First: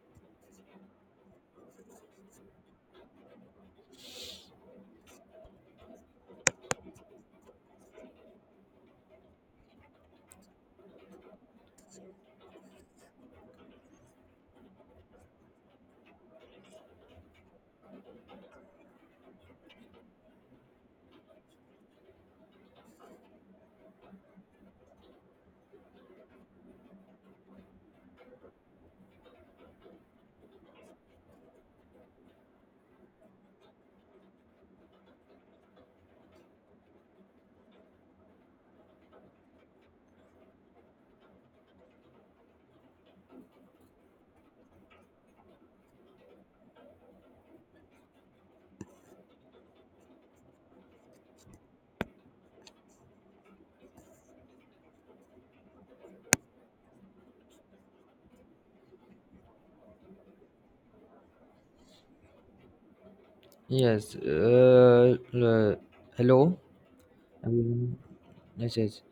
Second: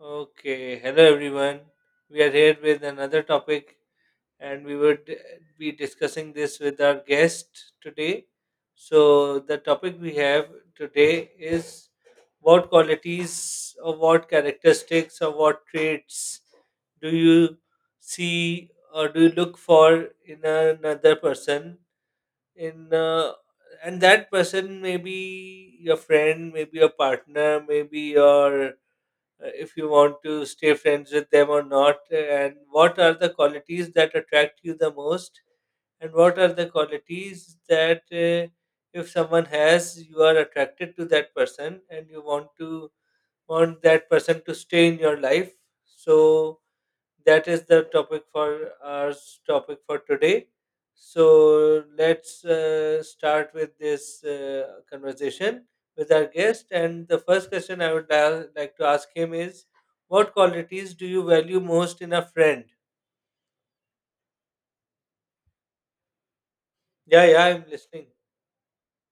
Okay, hello everyone. We are here with another topic, and we would be discussing this with our guest today. So, the topic we have today is what qualities or what characteristics or what traits do you see or do you look for in another person? In And that person may be your friend, maybe your partner, maybe your if you want to stay friends with them or not, and what are the qualities that attract you the most, and what are the qualities that if someone has, you are attracted to that person and you want to want that person to stay in your life. So that is the topic for our topic for today. So let's start with this conversation with our guest. And the first question I would like to ask him is, what qualities do you value most in a friend? Yes. Uh, uh, Hello, Yeah, yeah, I'm everyone. listening. Yes,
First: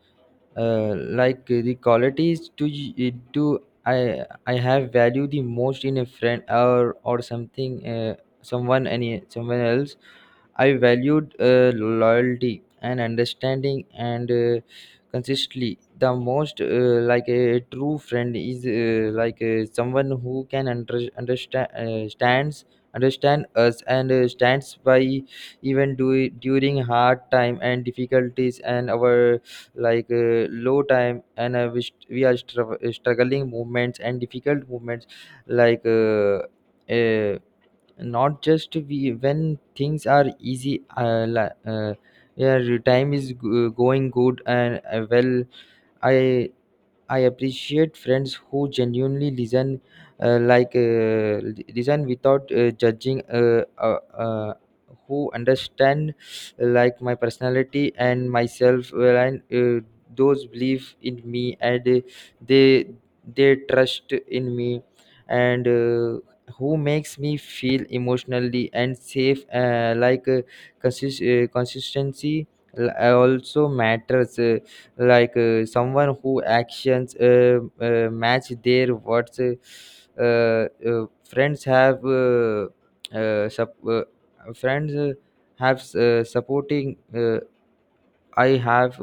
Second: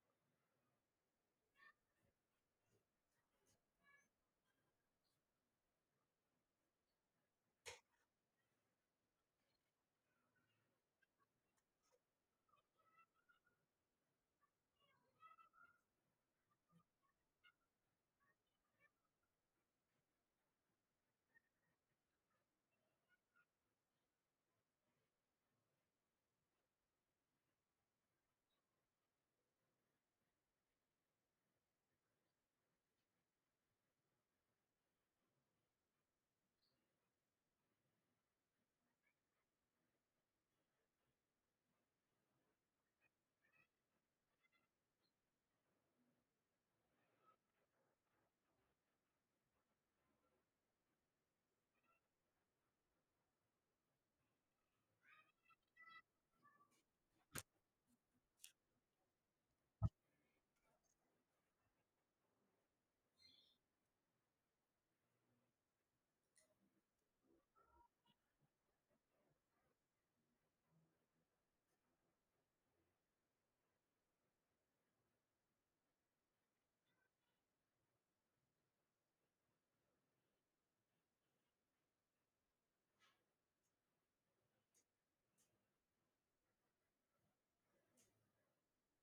like the qualities to y- to I have value the most in a friend or something, someone, any someone else. I valued loyalty and understanding and consistently the most. Like a true friend is, someone who can understand, stands understand us and stands by even do during hard time and difficulties and our, low time and struggling movements and difficult movements, like uh, uh, not just we when things are easy, yeah, your time is going good and well. i I appreciate friends who genuinely listen, listen without judging, who understand, like, my personality and myself well, and those believe in me and they they trust in me, and who makes me feel emotionally and safe, consistency also matters. Someone who actions match their words. Friends have uh, sup- uh, friends uh, supporting. I have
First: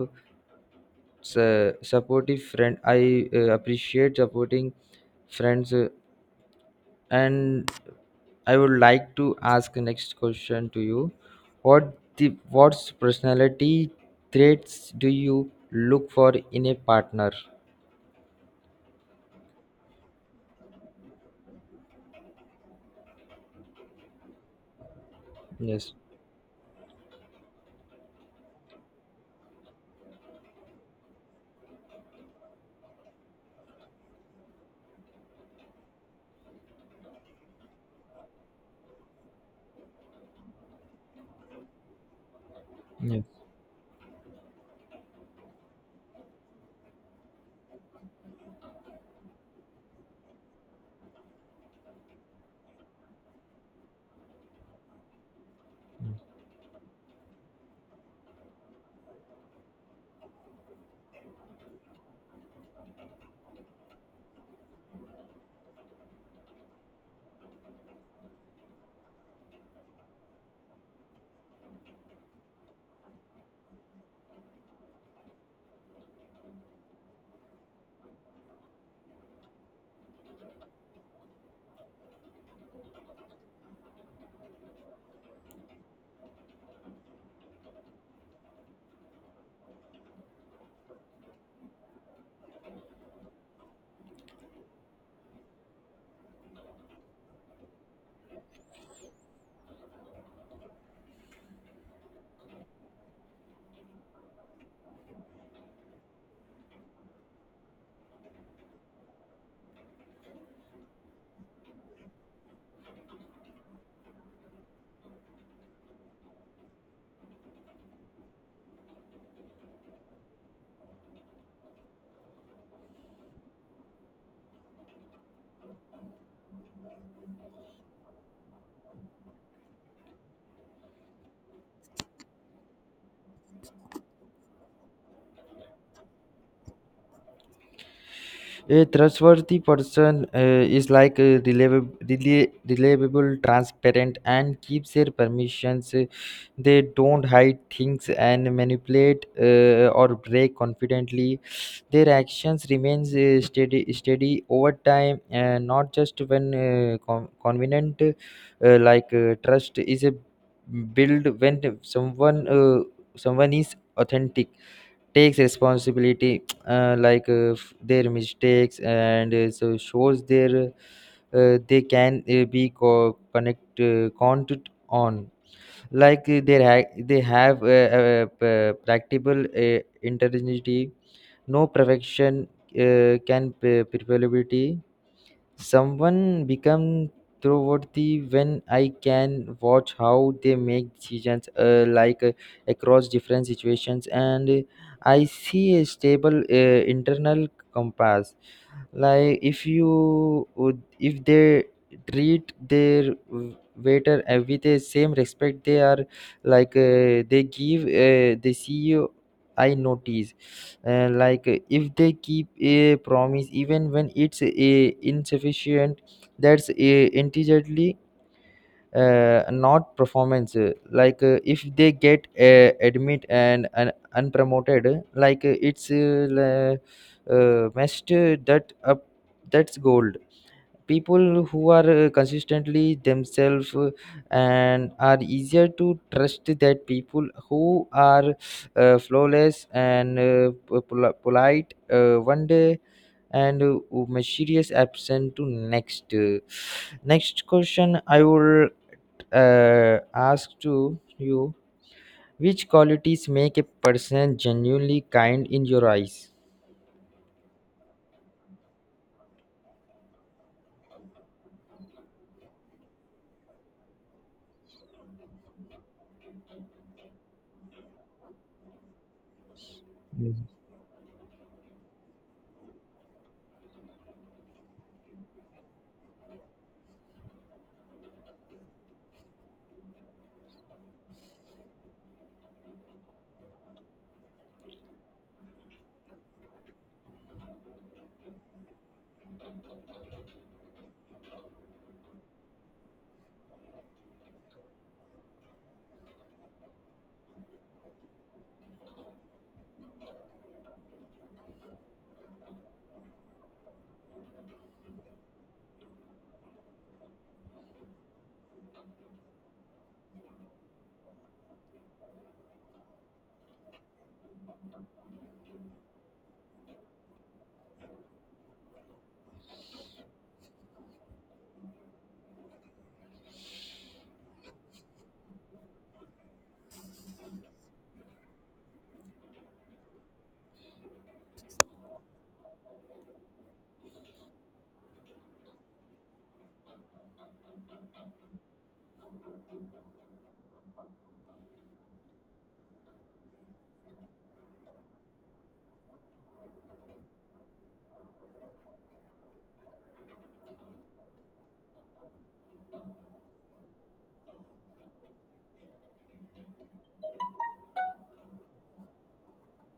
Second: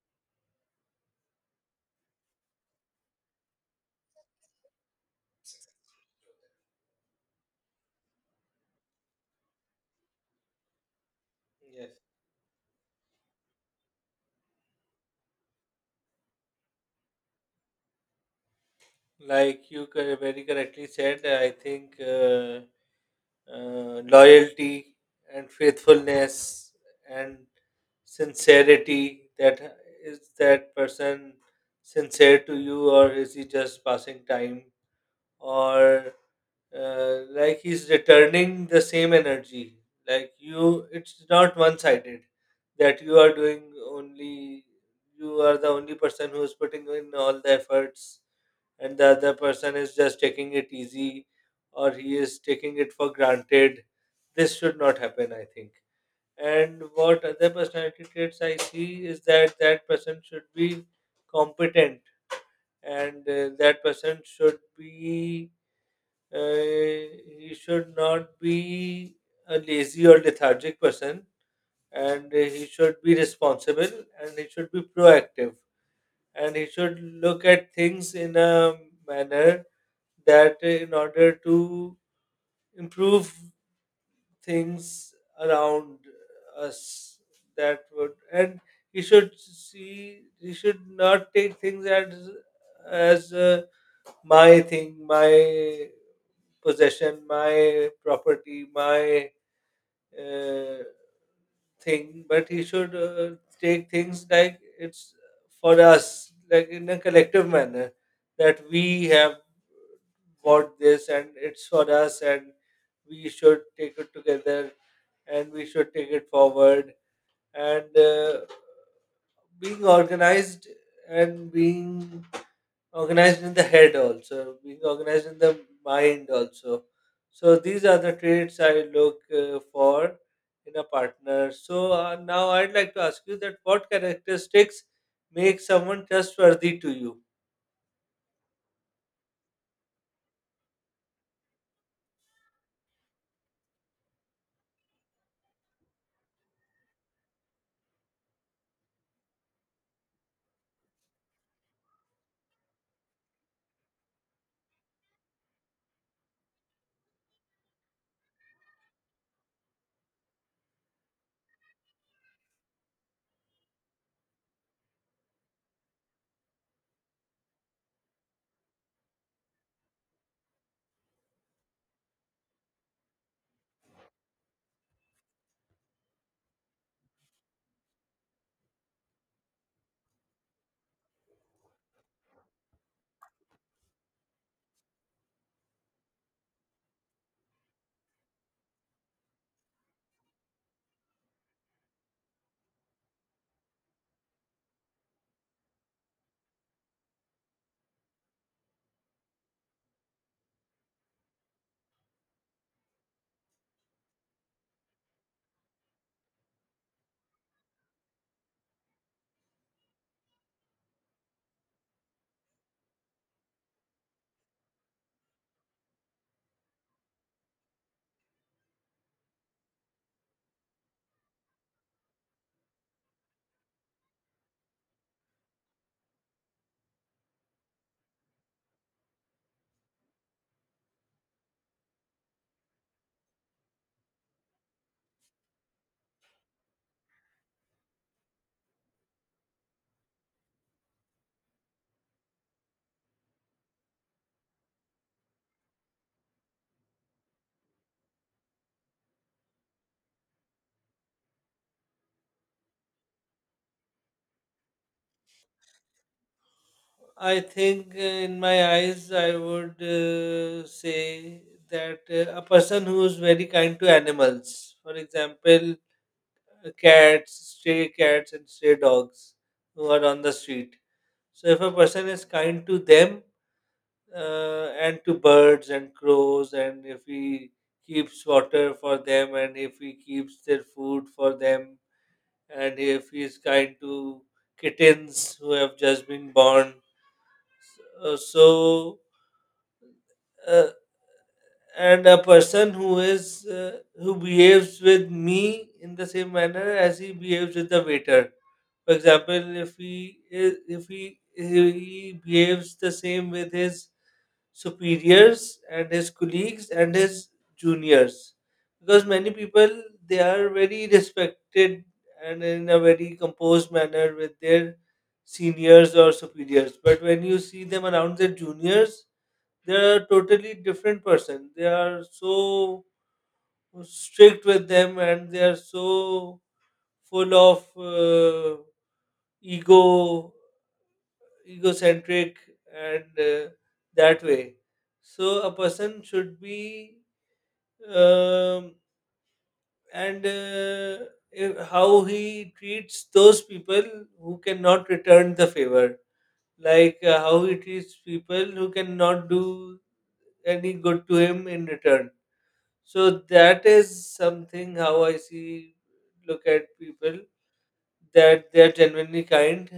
Supportive friend, I appreciate supporting friends. And I would like to ask the next question to you: Yes, what's personality traits do you look for in a partner? like you very correctly said, I think. Loyalty and Yes. faithfulness and sincerity. That is that person sincere to you, or is he just passing time, or like he's returning the same energy, like, you, it's not one sided, that you Yes. are doing only, you are the only person who is putting in all the efforts and the other person is just taking it easy or he is taking it for granted. This should not happen, I think. And what other personality traits I see is that that person should be competent, and that person should be uh, he should not be a lazy or lethargic person, and he should be responsible and he should be proactive, and he should look at things in a manner that in order to improve things around us. That would, and he should see, he should not take things as as uh, my thing, my possession, my property, my uh, thing, but he should take things like it's for us, like in a collective manner, that we have bought this and it's for us, and we should take it together and we should take it forward. And being organized and being organized in the head, also being organized in the mind also. So these are the traits I look for in a partner. So now I'd like to ask you that what characteristics make someone trustworthy to you? A trustworthy person is like a reliable, reliable, transparent, and keeps their permissions. They don't hide things and manipulate, or break confidently. Their actions remains steady, steady over time, not just when convenient. Trust is a build when someone is authentic, takes responsibility their mistakes, and so shows their, they can be co- connect counted on. They have practical uh, intelligence, no perfection, prevailability. Someone become worthy when I can watch how they make decisions, across different situations, and I see a stable internal compass. Like if you would if they treat their waiter with the same respect they are, they give the ceo. I notice, if they keep a promise even when it's insufficient, that's intelligently, not performance. If they get admit and unpromoted, messed that up, that's gold. People who are consistently themselves and are easier to trust that people who are flawless and polite one day, and mysterious absent to next. Next question I will ask to you: which qualities make a person genuinely kind in your eyes? I think in my eyes, I would say that a person who is very kind to animals, for example, cats, stray cats, and stray dogs who are on the Hmm. street. So if a person is kind to them and to birds and crows, and if he keeps water for them, and if he keeps their food for them, and if he is kind to kittens who have just been born, uh, so uh, and a person who is who behaves with me in the same manner as he behaves with the waiter. For example, if he is, if he behaves the same with his superiors and his colleagues and his juniors, because many people, they are very respected and in a very composed manner with their seniors or superiors. But when you see them around their juniors, they are a totally different person. They are so strict with them and they are so full of ego, egocentric, and that way. So a person should be um, and if- how he treats those people who cannot return the favor, like, how he treats people who cannot do any good to him in return. So that is something how I see, look at people, that they are genuinely kind,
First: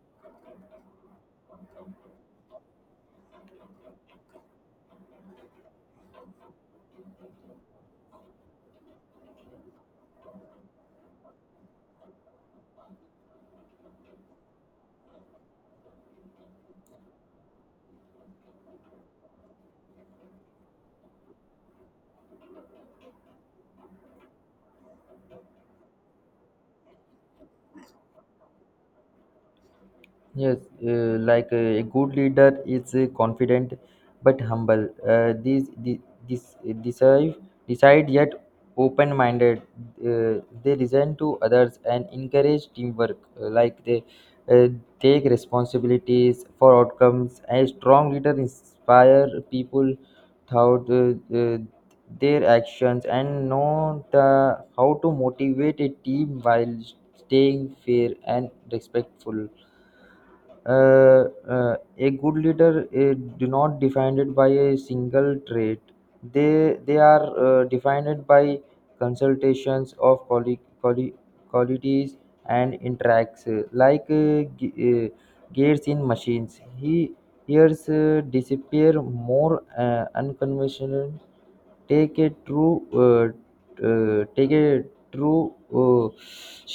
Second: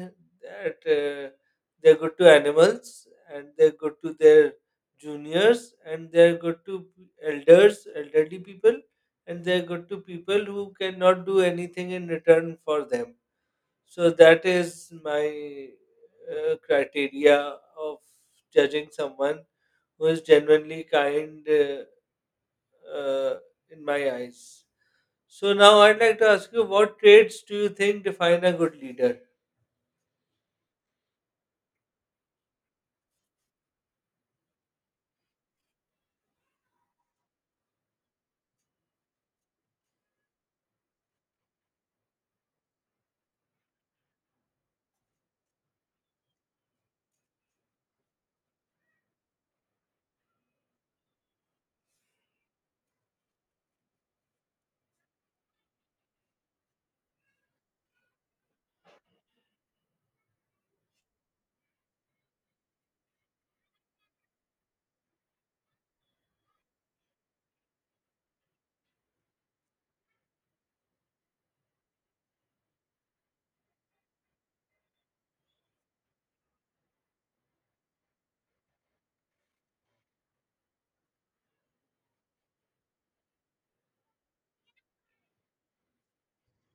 that they're good to animals and they're good to their juniors and they're good to elders, elderly people, and they're good to people who cannot do anything in return for them. So that is my criteria of judging someone who is genuinely kind uh, in my eyes. So now I'd like to ask you, what traits do you think define a good leader? Yes, a good leader is confident but humble. These the, this decide Decide yet open-minded. They listen to others and encourage teamwork. Like they uh, Take responsibilities for outcomes. A strong leader inspire people throughout their actions and know the how to motivate a team while staying fair and respectful. uh, a good leader do not defined by a single trait. They are defined by consultations of qualities and interacts, gears in machines. He hears disappear more unconventional, take a true, uh, take a true uh,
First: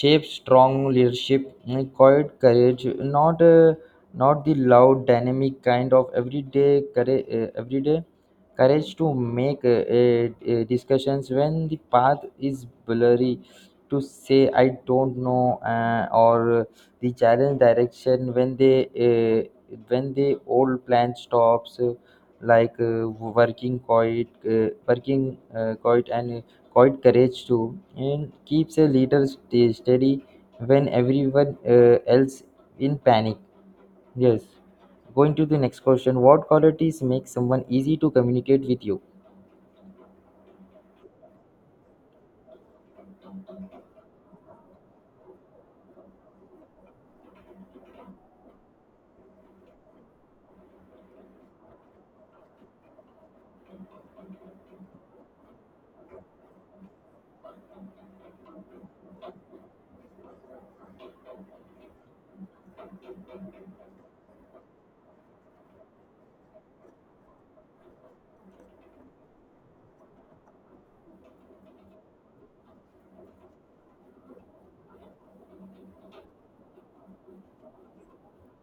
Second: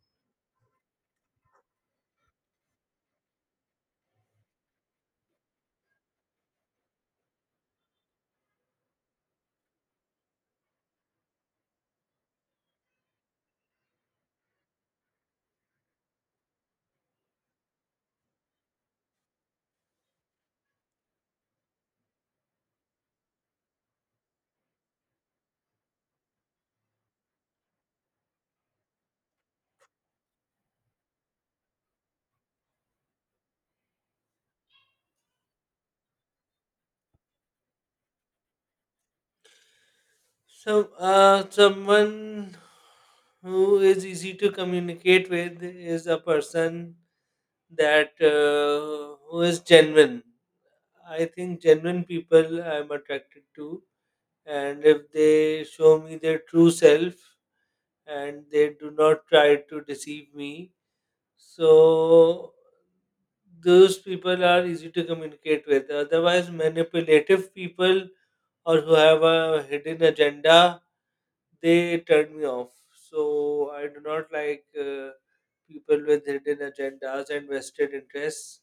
shape. Strong leadership and quiet courage, not not the loud dynamic kind, of everyday courage to make discussions when the path is blurry, to say I don't know, or the challenge direction when they, when the old plan stops, working quite, and quite courage too, and keeps a leader steady when everyone else in panic. Yes, going to the next question: what qualities make someone easy to communicate with you? So, someone who is easy to communicate with is a person that who is genuine. I think genuine people I'm attracted to, and if they show me their true self and they do not try to deceive me, so those people are easy to communicate with. Otherwise, manipulative people or who have a hidden agenda, they turn me off. So I do not like people with hidden agendas and vested interests.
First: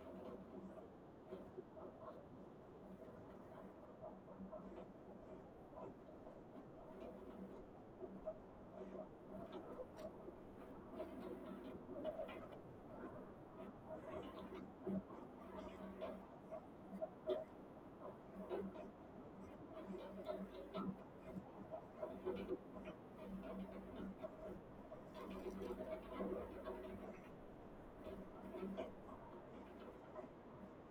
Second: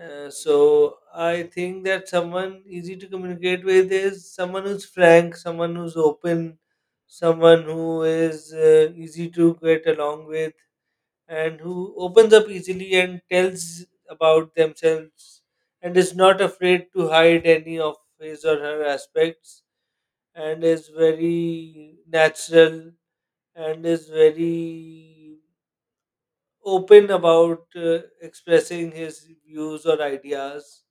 So I think that someone easy to communicate with is someone who's frank, someone who's open, someone who is easy to get along with, and who opens up easily and tells about themselves and is not afraid to hide any of his or her aspects, and is very natural and is very open about expressing his views or ideas,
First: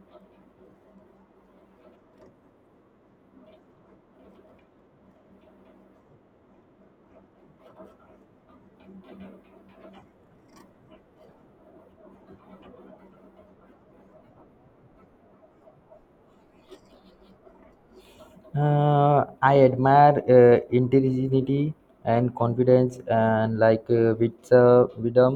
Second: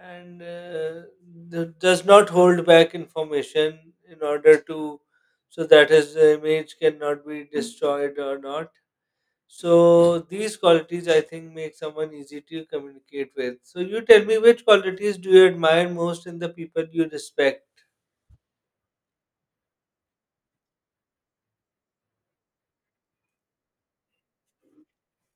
and does not hold back information in order to, so that his image cannot be destroyed or not. So these qualities, I think, make someone easy to communicate with. So you tell me, which qualities do you admire most in the people you respect? I admire intelligence and confidence, and with wisdom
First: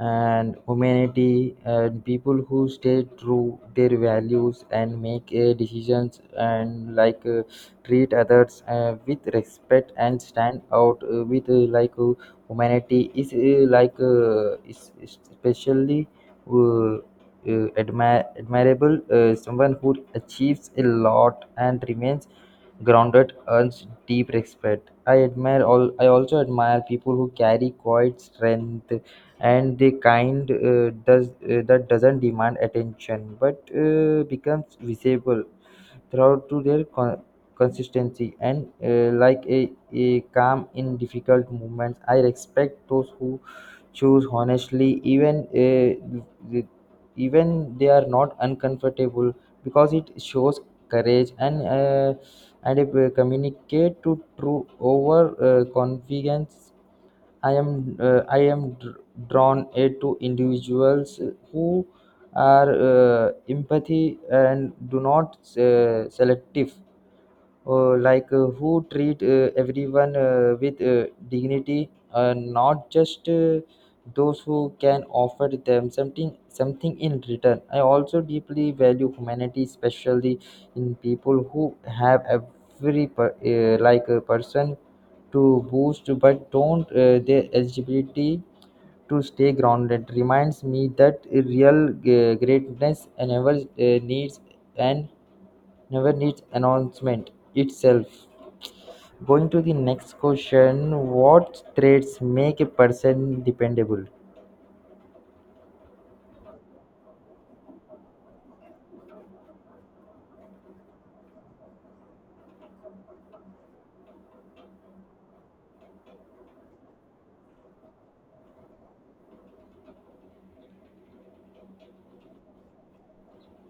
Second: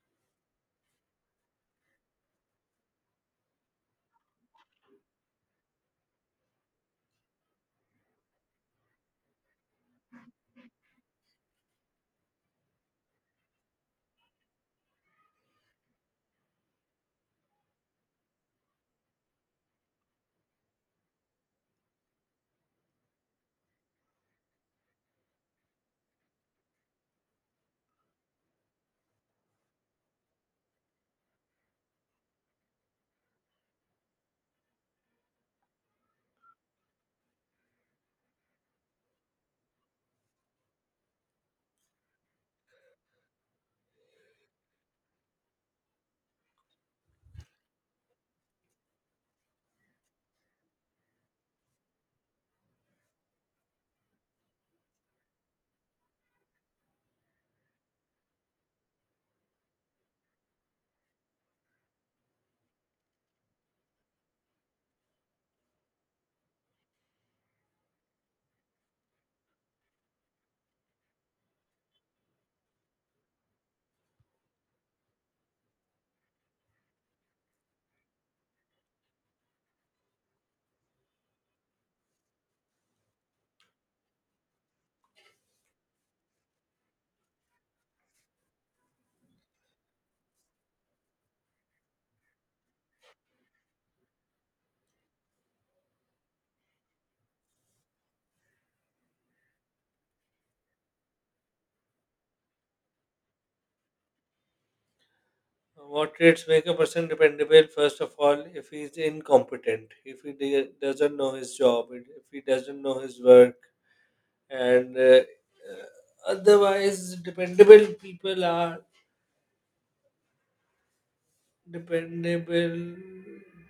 and humanity, and people who stay true their values and make decisions, and treat others with respect and stand out, with like humanity is, is, especially uh, admirable. Someone who achieves a lot and remains grounded earns deep respect. I admire all. I also admire people who carry quiet strength and the kind, does that doesn't demand attention but becomes visible throughout to their consistency and, a calm in difficult moments. I respect those who choose honestly, even with- even they are not uncomfortable, because it shows courage and, and it will communicate to true over confidence. I am drawn to individuals who are empathy and do not selective, who treat everyone with dignity, not just those who can offer them something in return. I also deeply value humanity, especially in people who have every per, like a person to boost but don't their eligibility to stay grounded. Reminds me that real greatness never needs, and never needs announcement itself. Going to the next question: what traits make a person dependable? What traits make a person dependable? First of all, if he is incompetent, if he doesn't know his job, and if he doesn't know his work, and uh, otherwise, dependable people are dependable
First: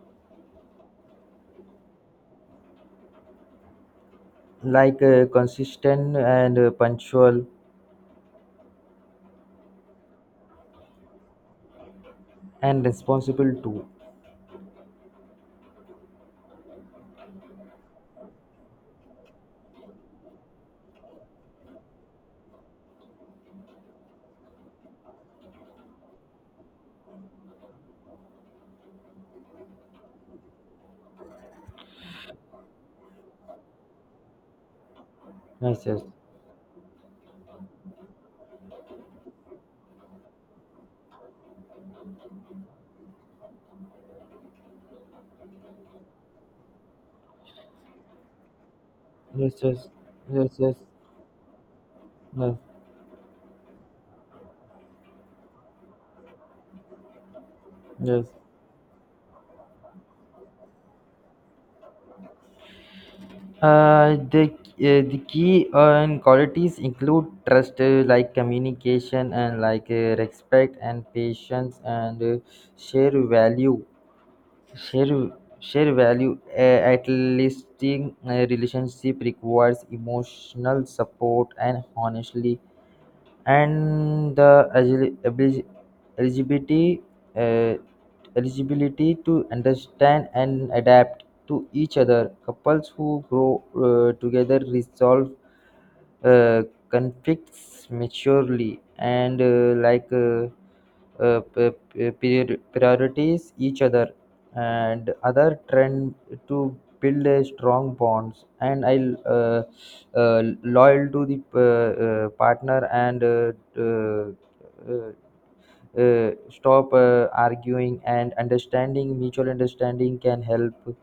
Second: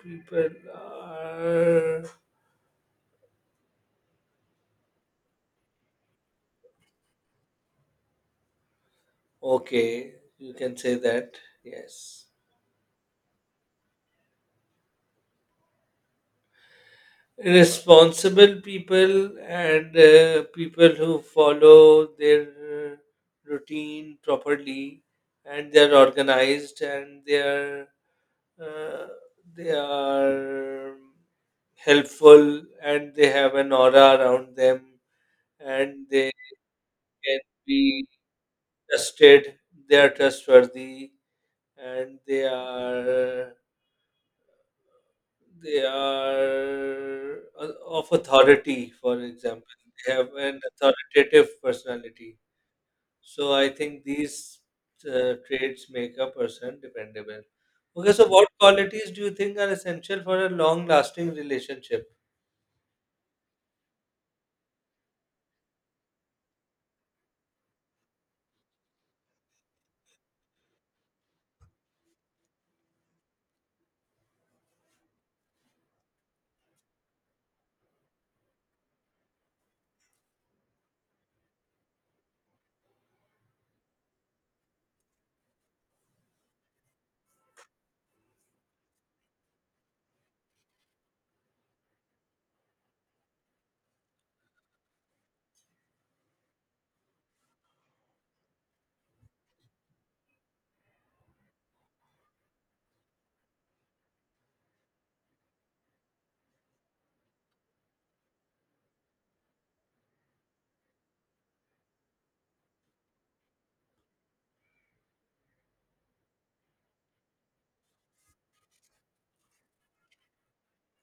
people are Consistent and punctual, okay. You can say that, yes. and responsible too. Responsible people, and people who follow their uh, routine properly, and they are organized and uh, they are helpful and they have an aura around them, Yes, and yes. they can be trusted, they are trustworthy, and they are of authority, for Yes, example. yes. They have Yes, an yes. authoritative personality. Yes, So I think these traits make a person dependable. Okay, yes. so what qualities do you think are essential for a long lasting relationship? The the key and qualities include trust, communication, and respect and patience, and share value, share share value. At least in, relationship requires emotional support and honestly, and the eligibility, uh, eligibility to understand and adapt to each other. Couples who grow together resolve uh, conflicts maturely, and priorities each other and other trend to build a strong bonds, and I uh, uh, loyal to the partner, and uh, uh, uh, stop arguing, and understanding, mutual understanding can help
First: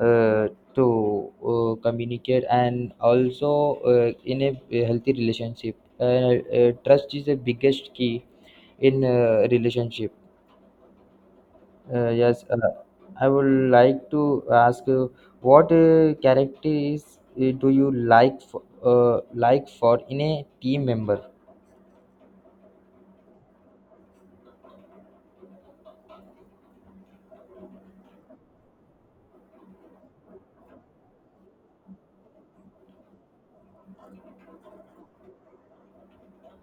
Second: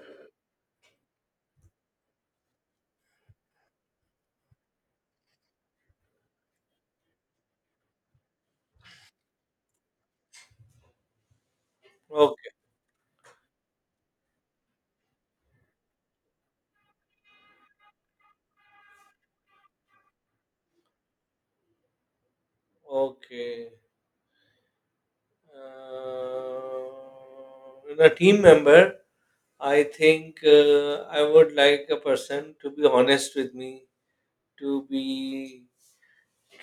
uh, to communicate, and also in a healthy relationship, trust is the biggest key in relationship. uh, yes Okay, uh, i would like to ask you: what characteristics do you like for in a team member? okay. In a team member, I think I would like a person to be honest with me, to be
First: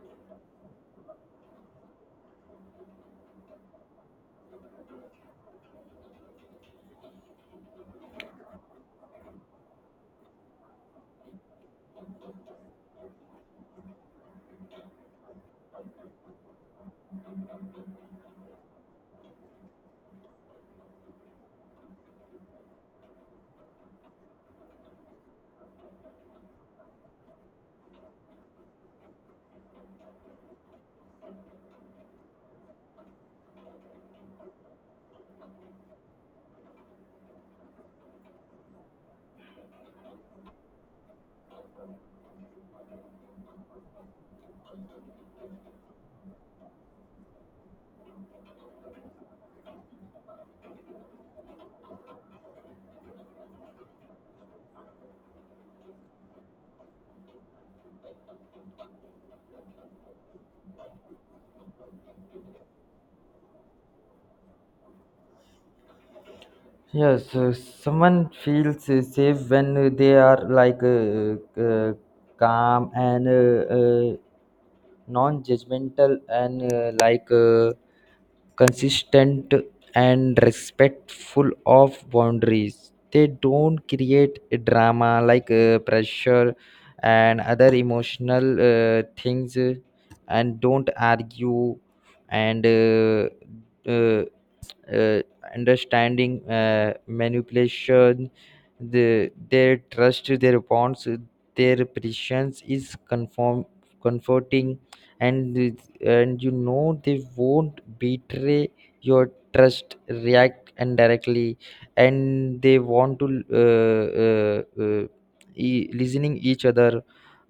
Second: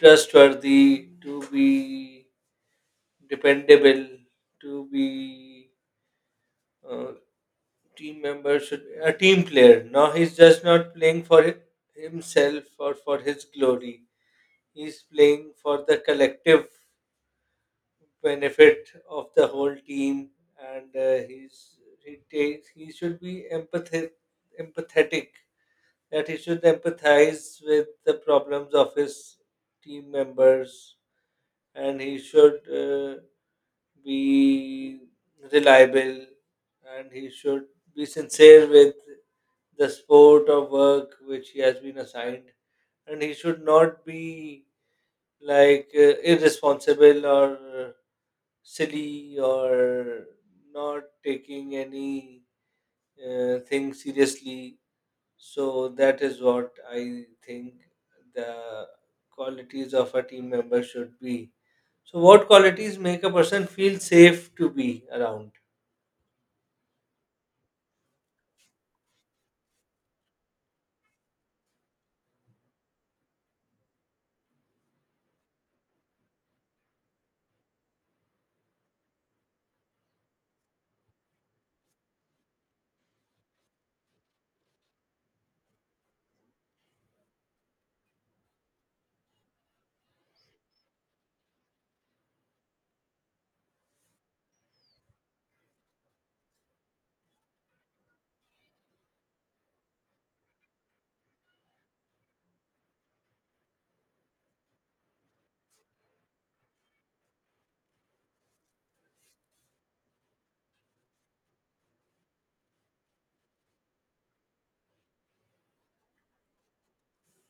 trustworthy, to be dependable, to be uh, team member, should a team player. Now he's just not playing for himself or for his glory. He's playing for the collective benefit of the whole team, and he's he takes, he should be empathetic, empathetic, that he should empathize with the problems of his team members, and he should be reliable, and he should be sincere with the sport or work which he has been assigned, and he should not be like irresponsible or uh, silly or not taking any thing seriously. So that is what I think the qualities of a team member should be. So what qualities make a person feel safe to be around? Yes, someone feels safe when they are, uh, calm and, non-judgmental, and consistent and respectful of boundaries. They don't create a drama, pressure and other emotional things, and don't argue, and uh, uh, understanding, manipulation, the their trust, their bonds, their patience is conform comforting, and and you know, they won't betray your trust, react indirectly, and they want to, uh, uh, uh, listening each other,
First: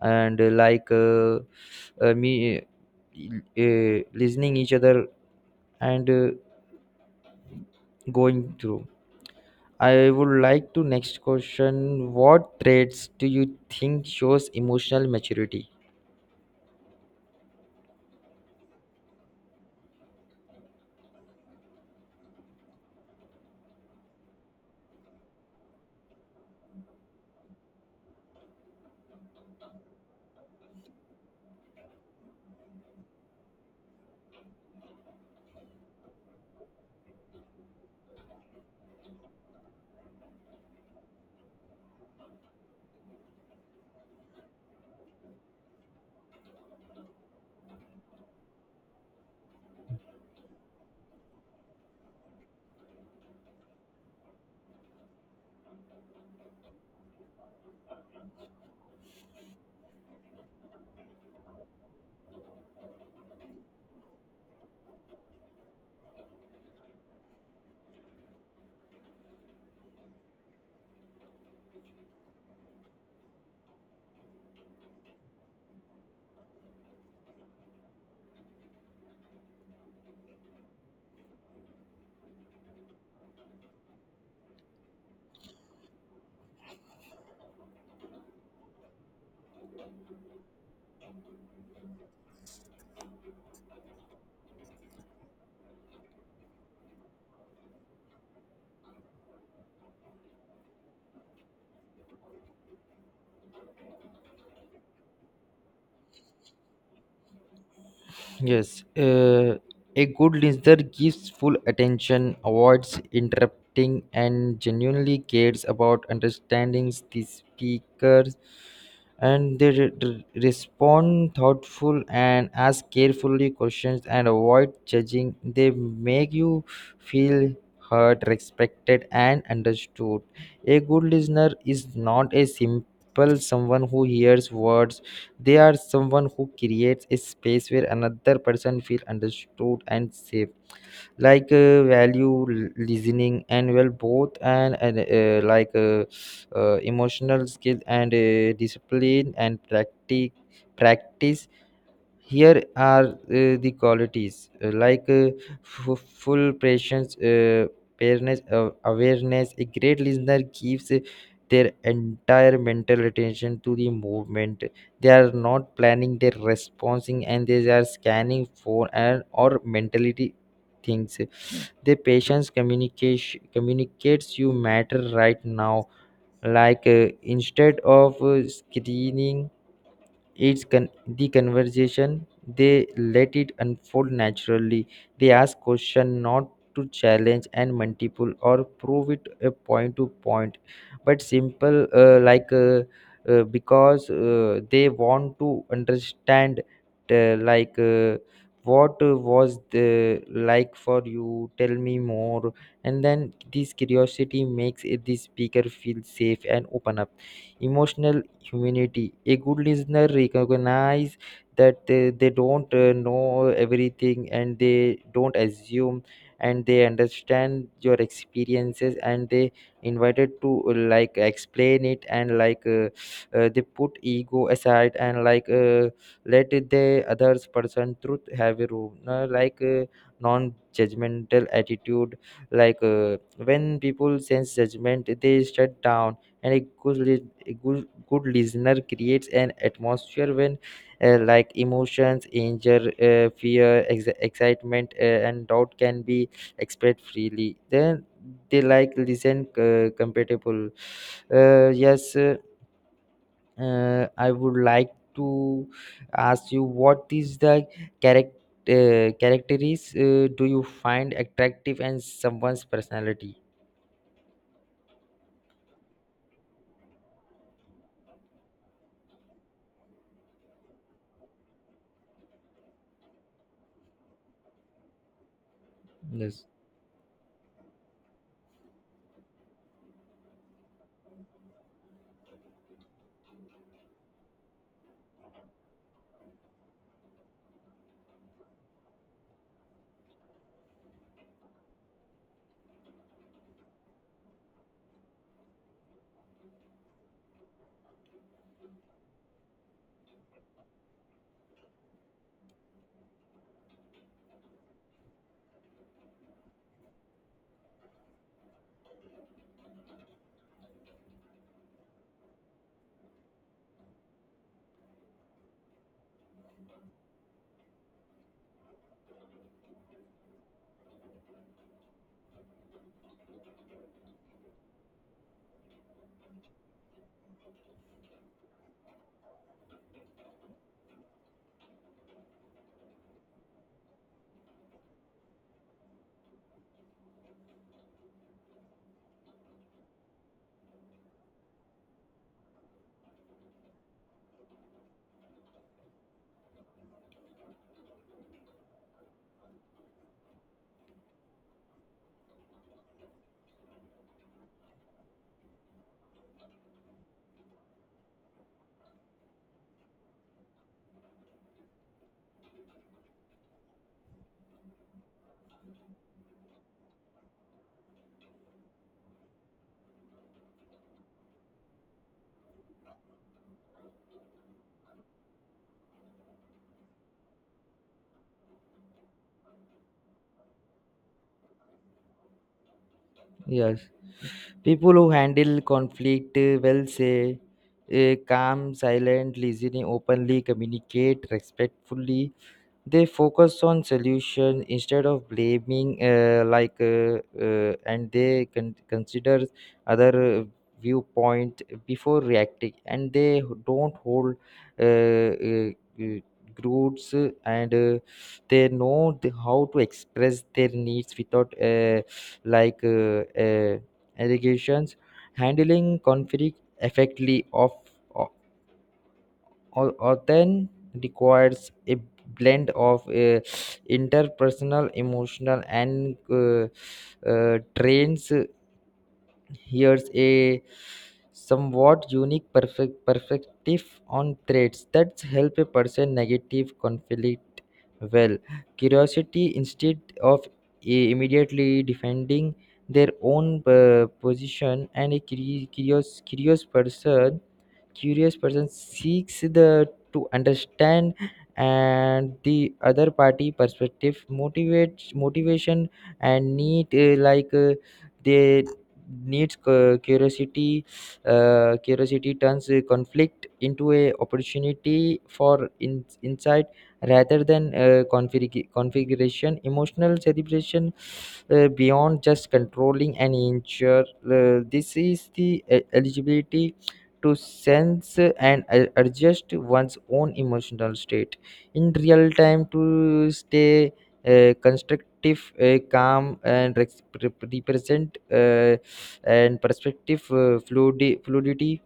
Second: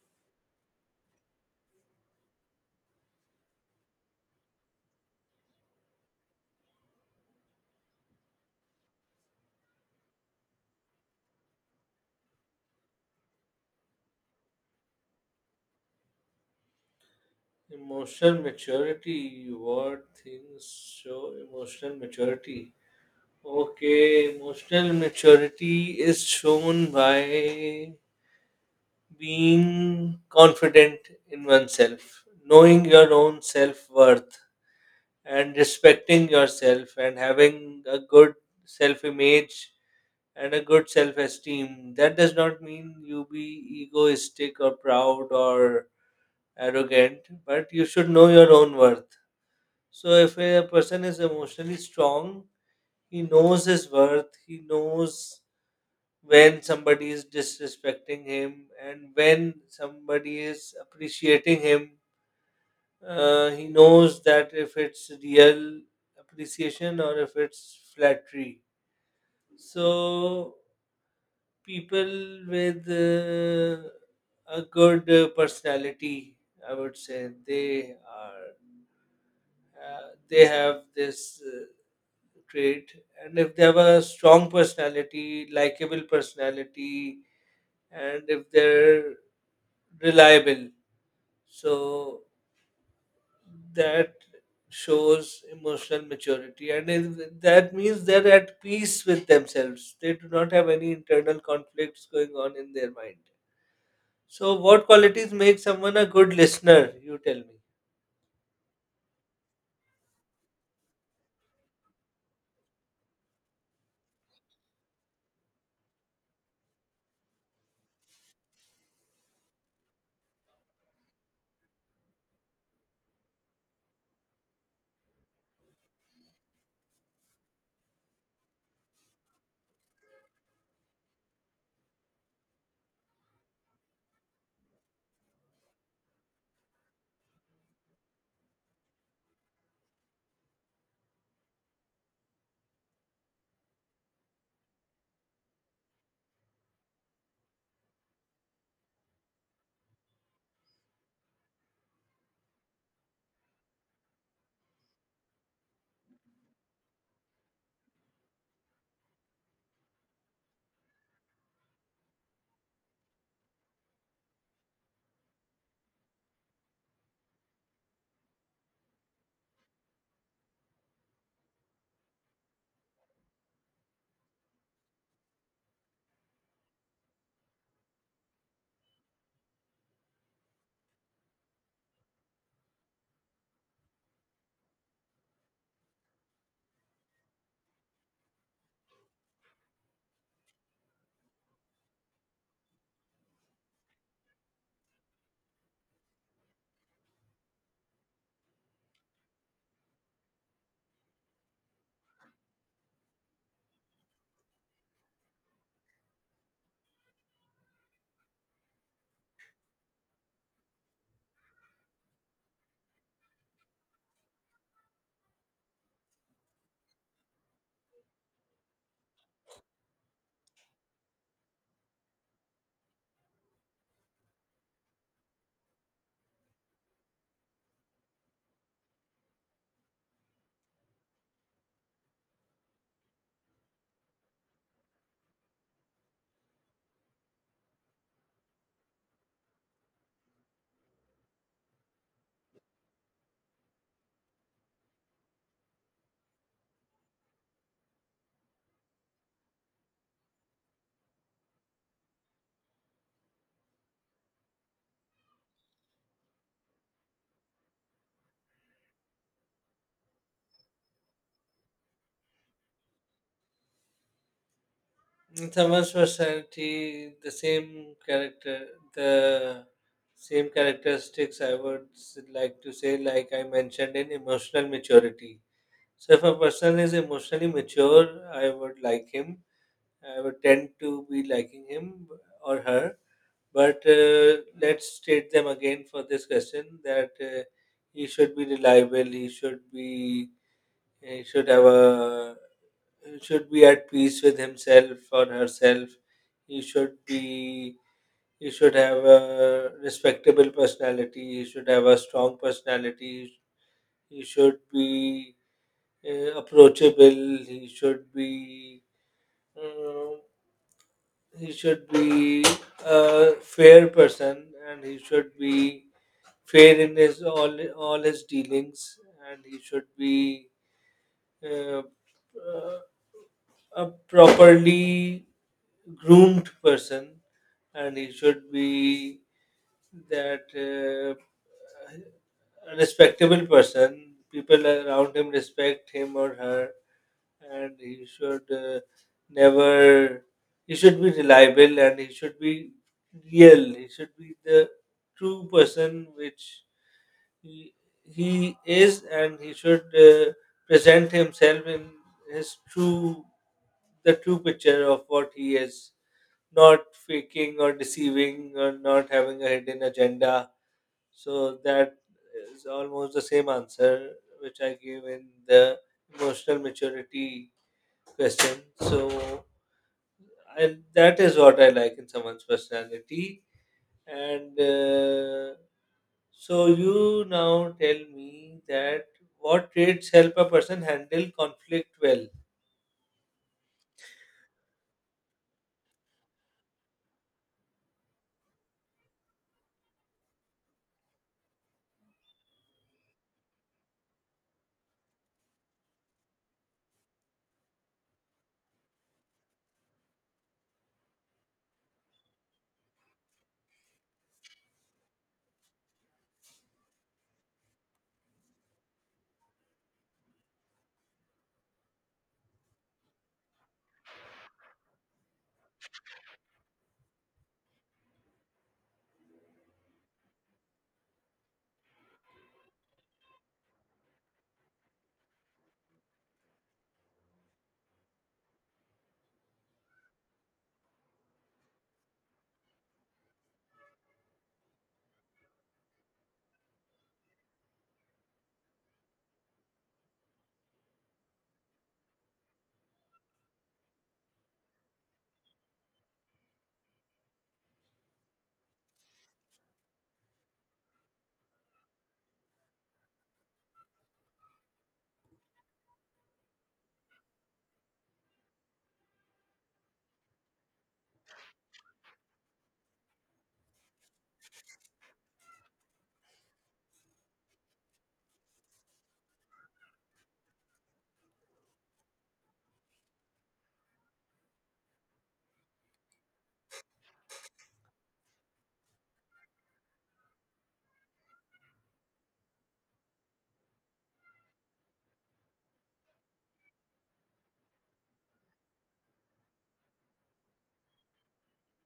and like me listening each other, and going through. I would like to next question: what traits do you think shows emotional maturity? Emotional maturity. What things show emotional maturity? Okay, emotional maturity is shown by being confident in oneself, knowing your own self worth, and respecting yourself, and having a good self image and a good self esteem. That does not mean you be egoistic or proud or arrogant, but you should know your own worth. So if a person is emotionally strong, he knows his worth, he knows when somebody is disrespecting him and when somebody is appreciating him. He knows that if it's real appreciation or if it's flattery. So people with a good personality, I would say, they are they have this. Trait. And if they have a strong personality, likable personality, and if they're reliable, so that shows emotional maturity. And that means they're at peace with themselves, they do not have any internal conflicts going on in their mind. So what qualities make someone a good listener? You tell me. Yes, a good listener gives full attention, avoids interrupting, and genuinely cares about understanding the speakers. And they respond thoughtful and ask carefully questions and avoid judging. They make you feel heard, respected, and understood. A good listener is not a simple someone who hears words. They are someone who creates a space where another person feels understood and safe. Value listening and well both, and emotional skill and discipline and practice. Here are the qualities, full patience, awareness. A great listener gives their entire mental attention to the movement. They are not planning their responding, and they are scanning for and or mentality things. The patience communication communicates you matter right now. Instead of screening, it's con- the conversation, they let it unfold naturally. They ask question not to challenge and multiple or prove it a point to point, but simple, because they want to understand, uh, like uh, what was the like, for you, tell me more. And then this curiosity makes it the speaker feel safe and open up emotional humanity. A good listener recognize that they don't know everything, and they don't assume, and they understand your experiences, and they invited to, like, explain it, and they put ego aside, and let the others person truth have a room, non-judgmental attitude. When people sense judgment, they shut down, and a good listener creates an atmosphere when, like emotions, anger, fear, excitement, and doubt can be expressed freely, then they like listen compatible. Uh, yes uh, uh, i would like to ask you: what is the character, characteristics do you find attractive in someone's personality? Thamas personality, the same character, the same characteristics I would like to say, like I mentioned in emotional maturity. So, if a Yes, person is emotionally mature, I would like him. I would tend to be liking him or her. But let's state them again for this question that he should be reliable, he should be, he should have a, should be at peace with himself or herself. He should be he should have a respectable personality. He should have a strong personality. He should be approachable. Um, he should be a fair person, and he should be fair in his all his dealings, and he should be uh, uh, a properly groomed person, and he should be that a respectable person, people around him respect him or her, and he should never, he should be reliable and he should be real, he should be the true person which he, he is, and he should present himself in his true, the true picture of what he is, not faking or deceiving or not having a hidden agenda. So that is almost the same answer which I gave in the emotional maturity question. So and that is what I like in someone's personality. And so you now tell me that what traits help a person handle conflict well? yes. People who handle conflict well say calm, silent, listening, openly, communicate respectfully. They focus on solution instead of blaming, and they consider other viewpoint before reacting, and they don't hold uh, uh, uh, groups, and they know the, how to express their needs without like uh, uh, allegations. Handling conflict effectively of Authent requires a blend of interpersonal, emotional, and trains. Here's a somewhat unique perfect perspective on traits that help a person negative conflict well. Curiosity instead of immediately defending their own position, and a curious person, seeks the to understand, and the other party perspective motivates motivation and need. They needs curiosity. Curiosity turns a conflict into a opportunity for in, insight rather than configuration emotional celebration, beyond just controlling and ensure. This is the eligibility to sense and adjust one's own emotional state in real time to stay constructive, calm, and represent, and perspective fluidity.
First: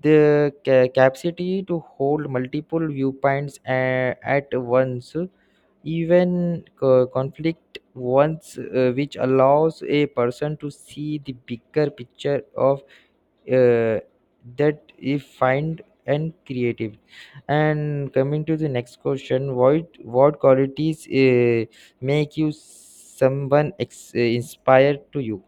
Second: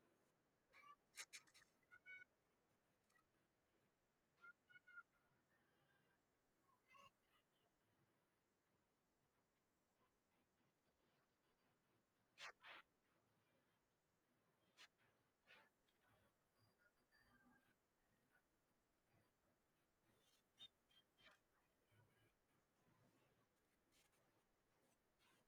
The capacity to hold multiple viewpoints at once, even conflict once, which allows a person to see the bigger picture of uh, that he find and creative. And coming to the next question: what qualities make you someone inspired to you?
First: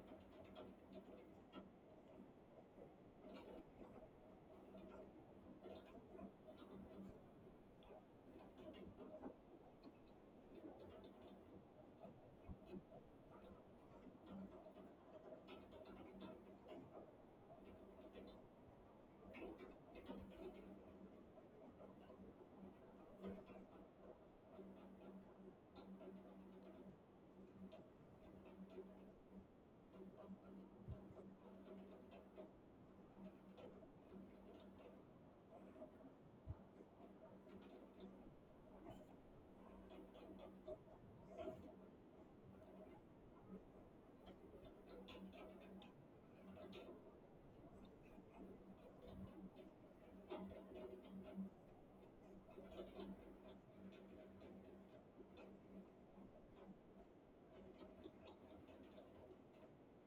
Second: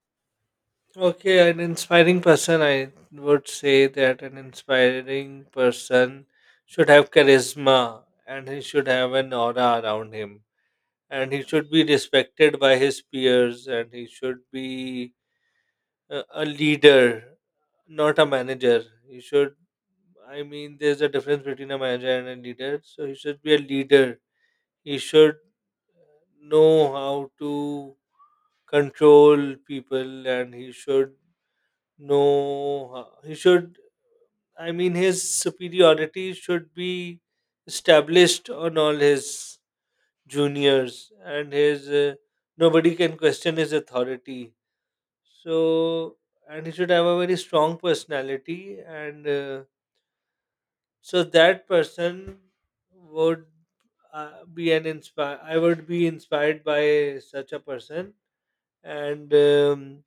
Okay, an inspiring person, I would say that an inspiring person should have charisma and he should have an aura around him. And he should be respected by his peers and he should be a leader, not a manager. He should, I mean, there's a difference between a manager and a leader. So he should be a leader. He should know how to control people, and he should know, he should, I mean, his superiority should be established on all his juniors, and his nobody can question his authority. So, and he should have a very strong personality, and so that person would be an inspire. I would be inspired by such a person, and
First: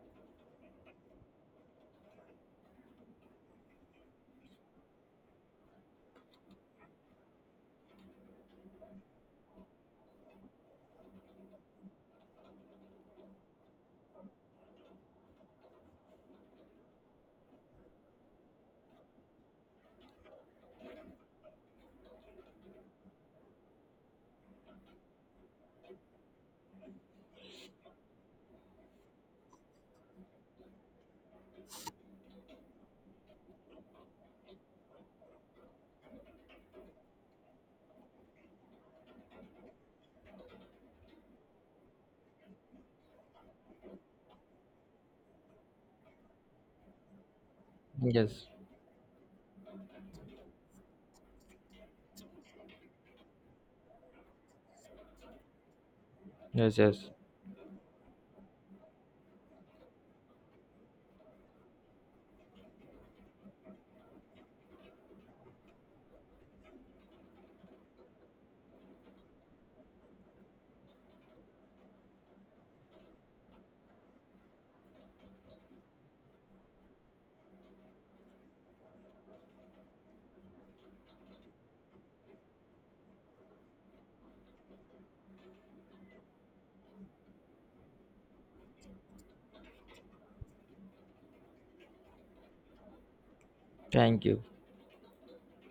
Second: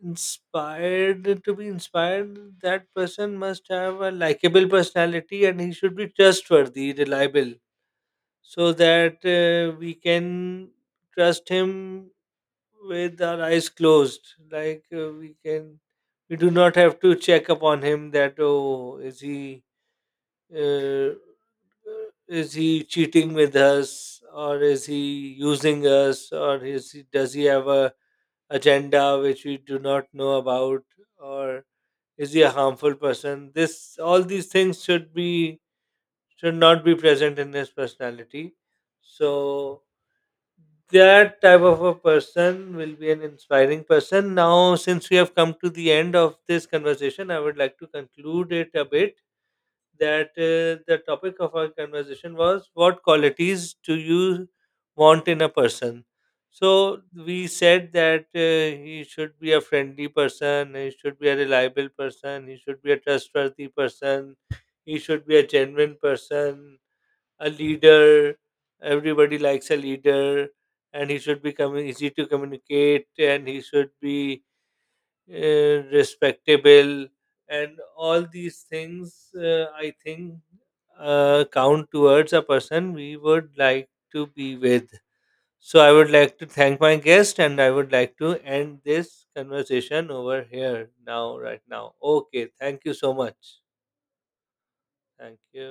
inspired to be inspired, that person must have a likable personality, and he should be trustworthy, reliable, so that we can trust him with our eyes closed. Like, we can, we do not have to check upon him that, oh, uh, is he cheating with us, or is he using us, or is he, does he have a agenda which we do not know about, or is he a harmful person? This, all these things should be, should not be present in his personality. So that type of a person will be an inspiring person. Now, since we have come to the end of this conversation, I would like to Yes, conclude it a bit, that the topic of our conversation was, what qualities do you want in a person? yes, So yes, we said that he should be a friendly person, he should be a reliable person, he should be a trustworthy person, he should be a genuine person, a leader. Everybody likes a leader, and he should be easy to communicate, and he should be respectable, and all these things, I think, count towards a person we would like to be with. So I would like to thank my guest, and I would like to end this conversation over here now, right now. Okay, thank you so much. thank you. Thank you.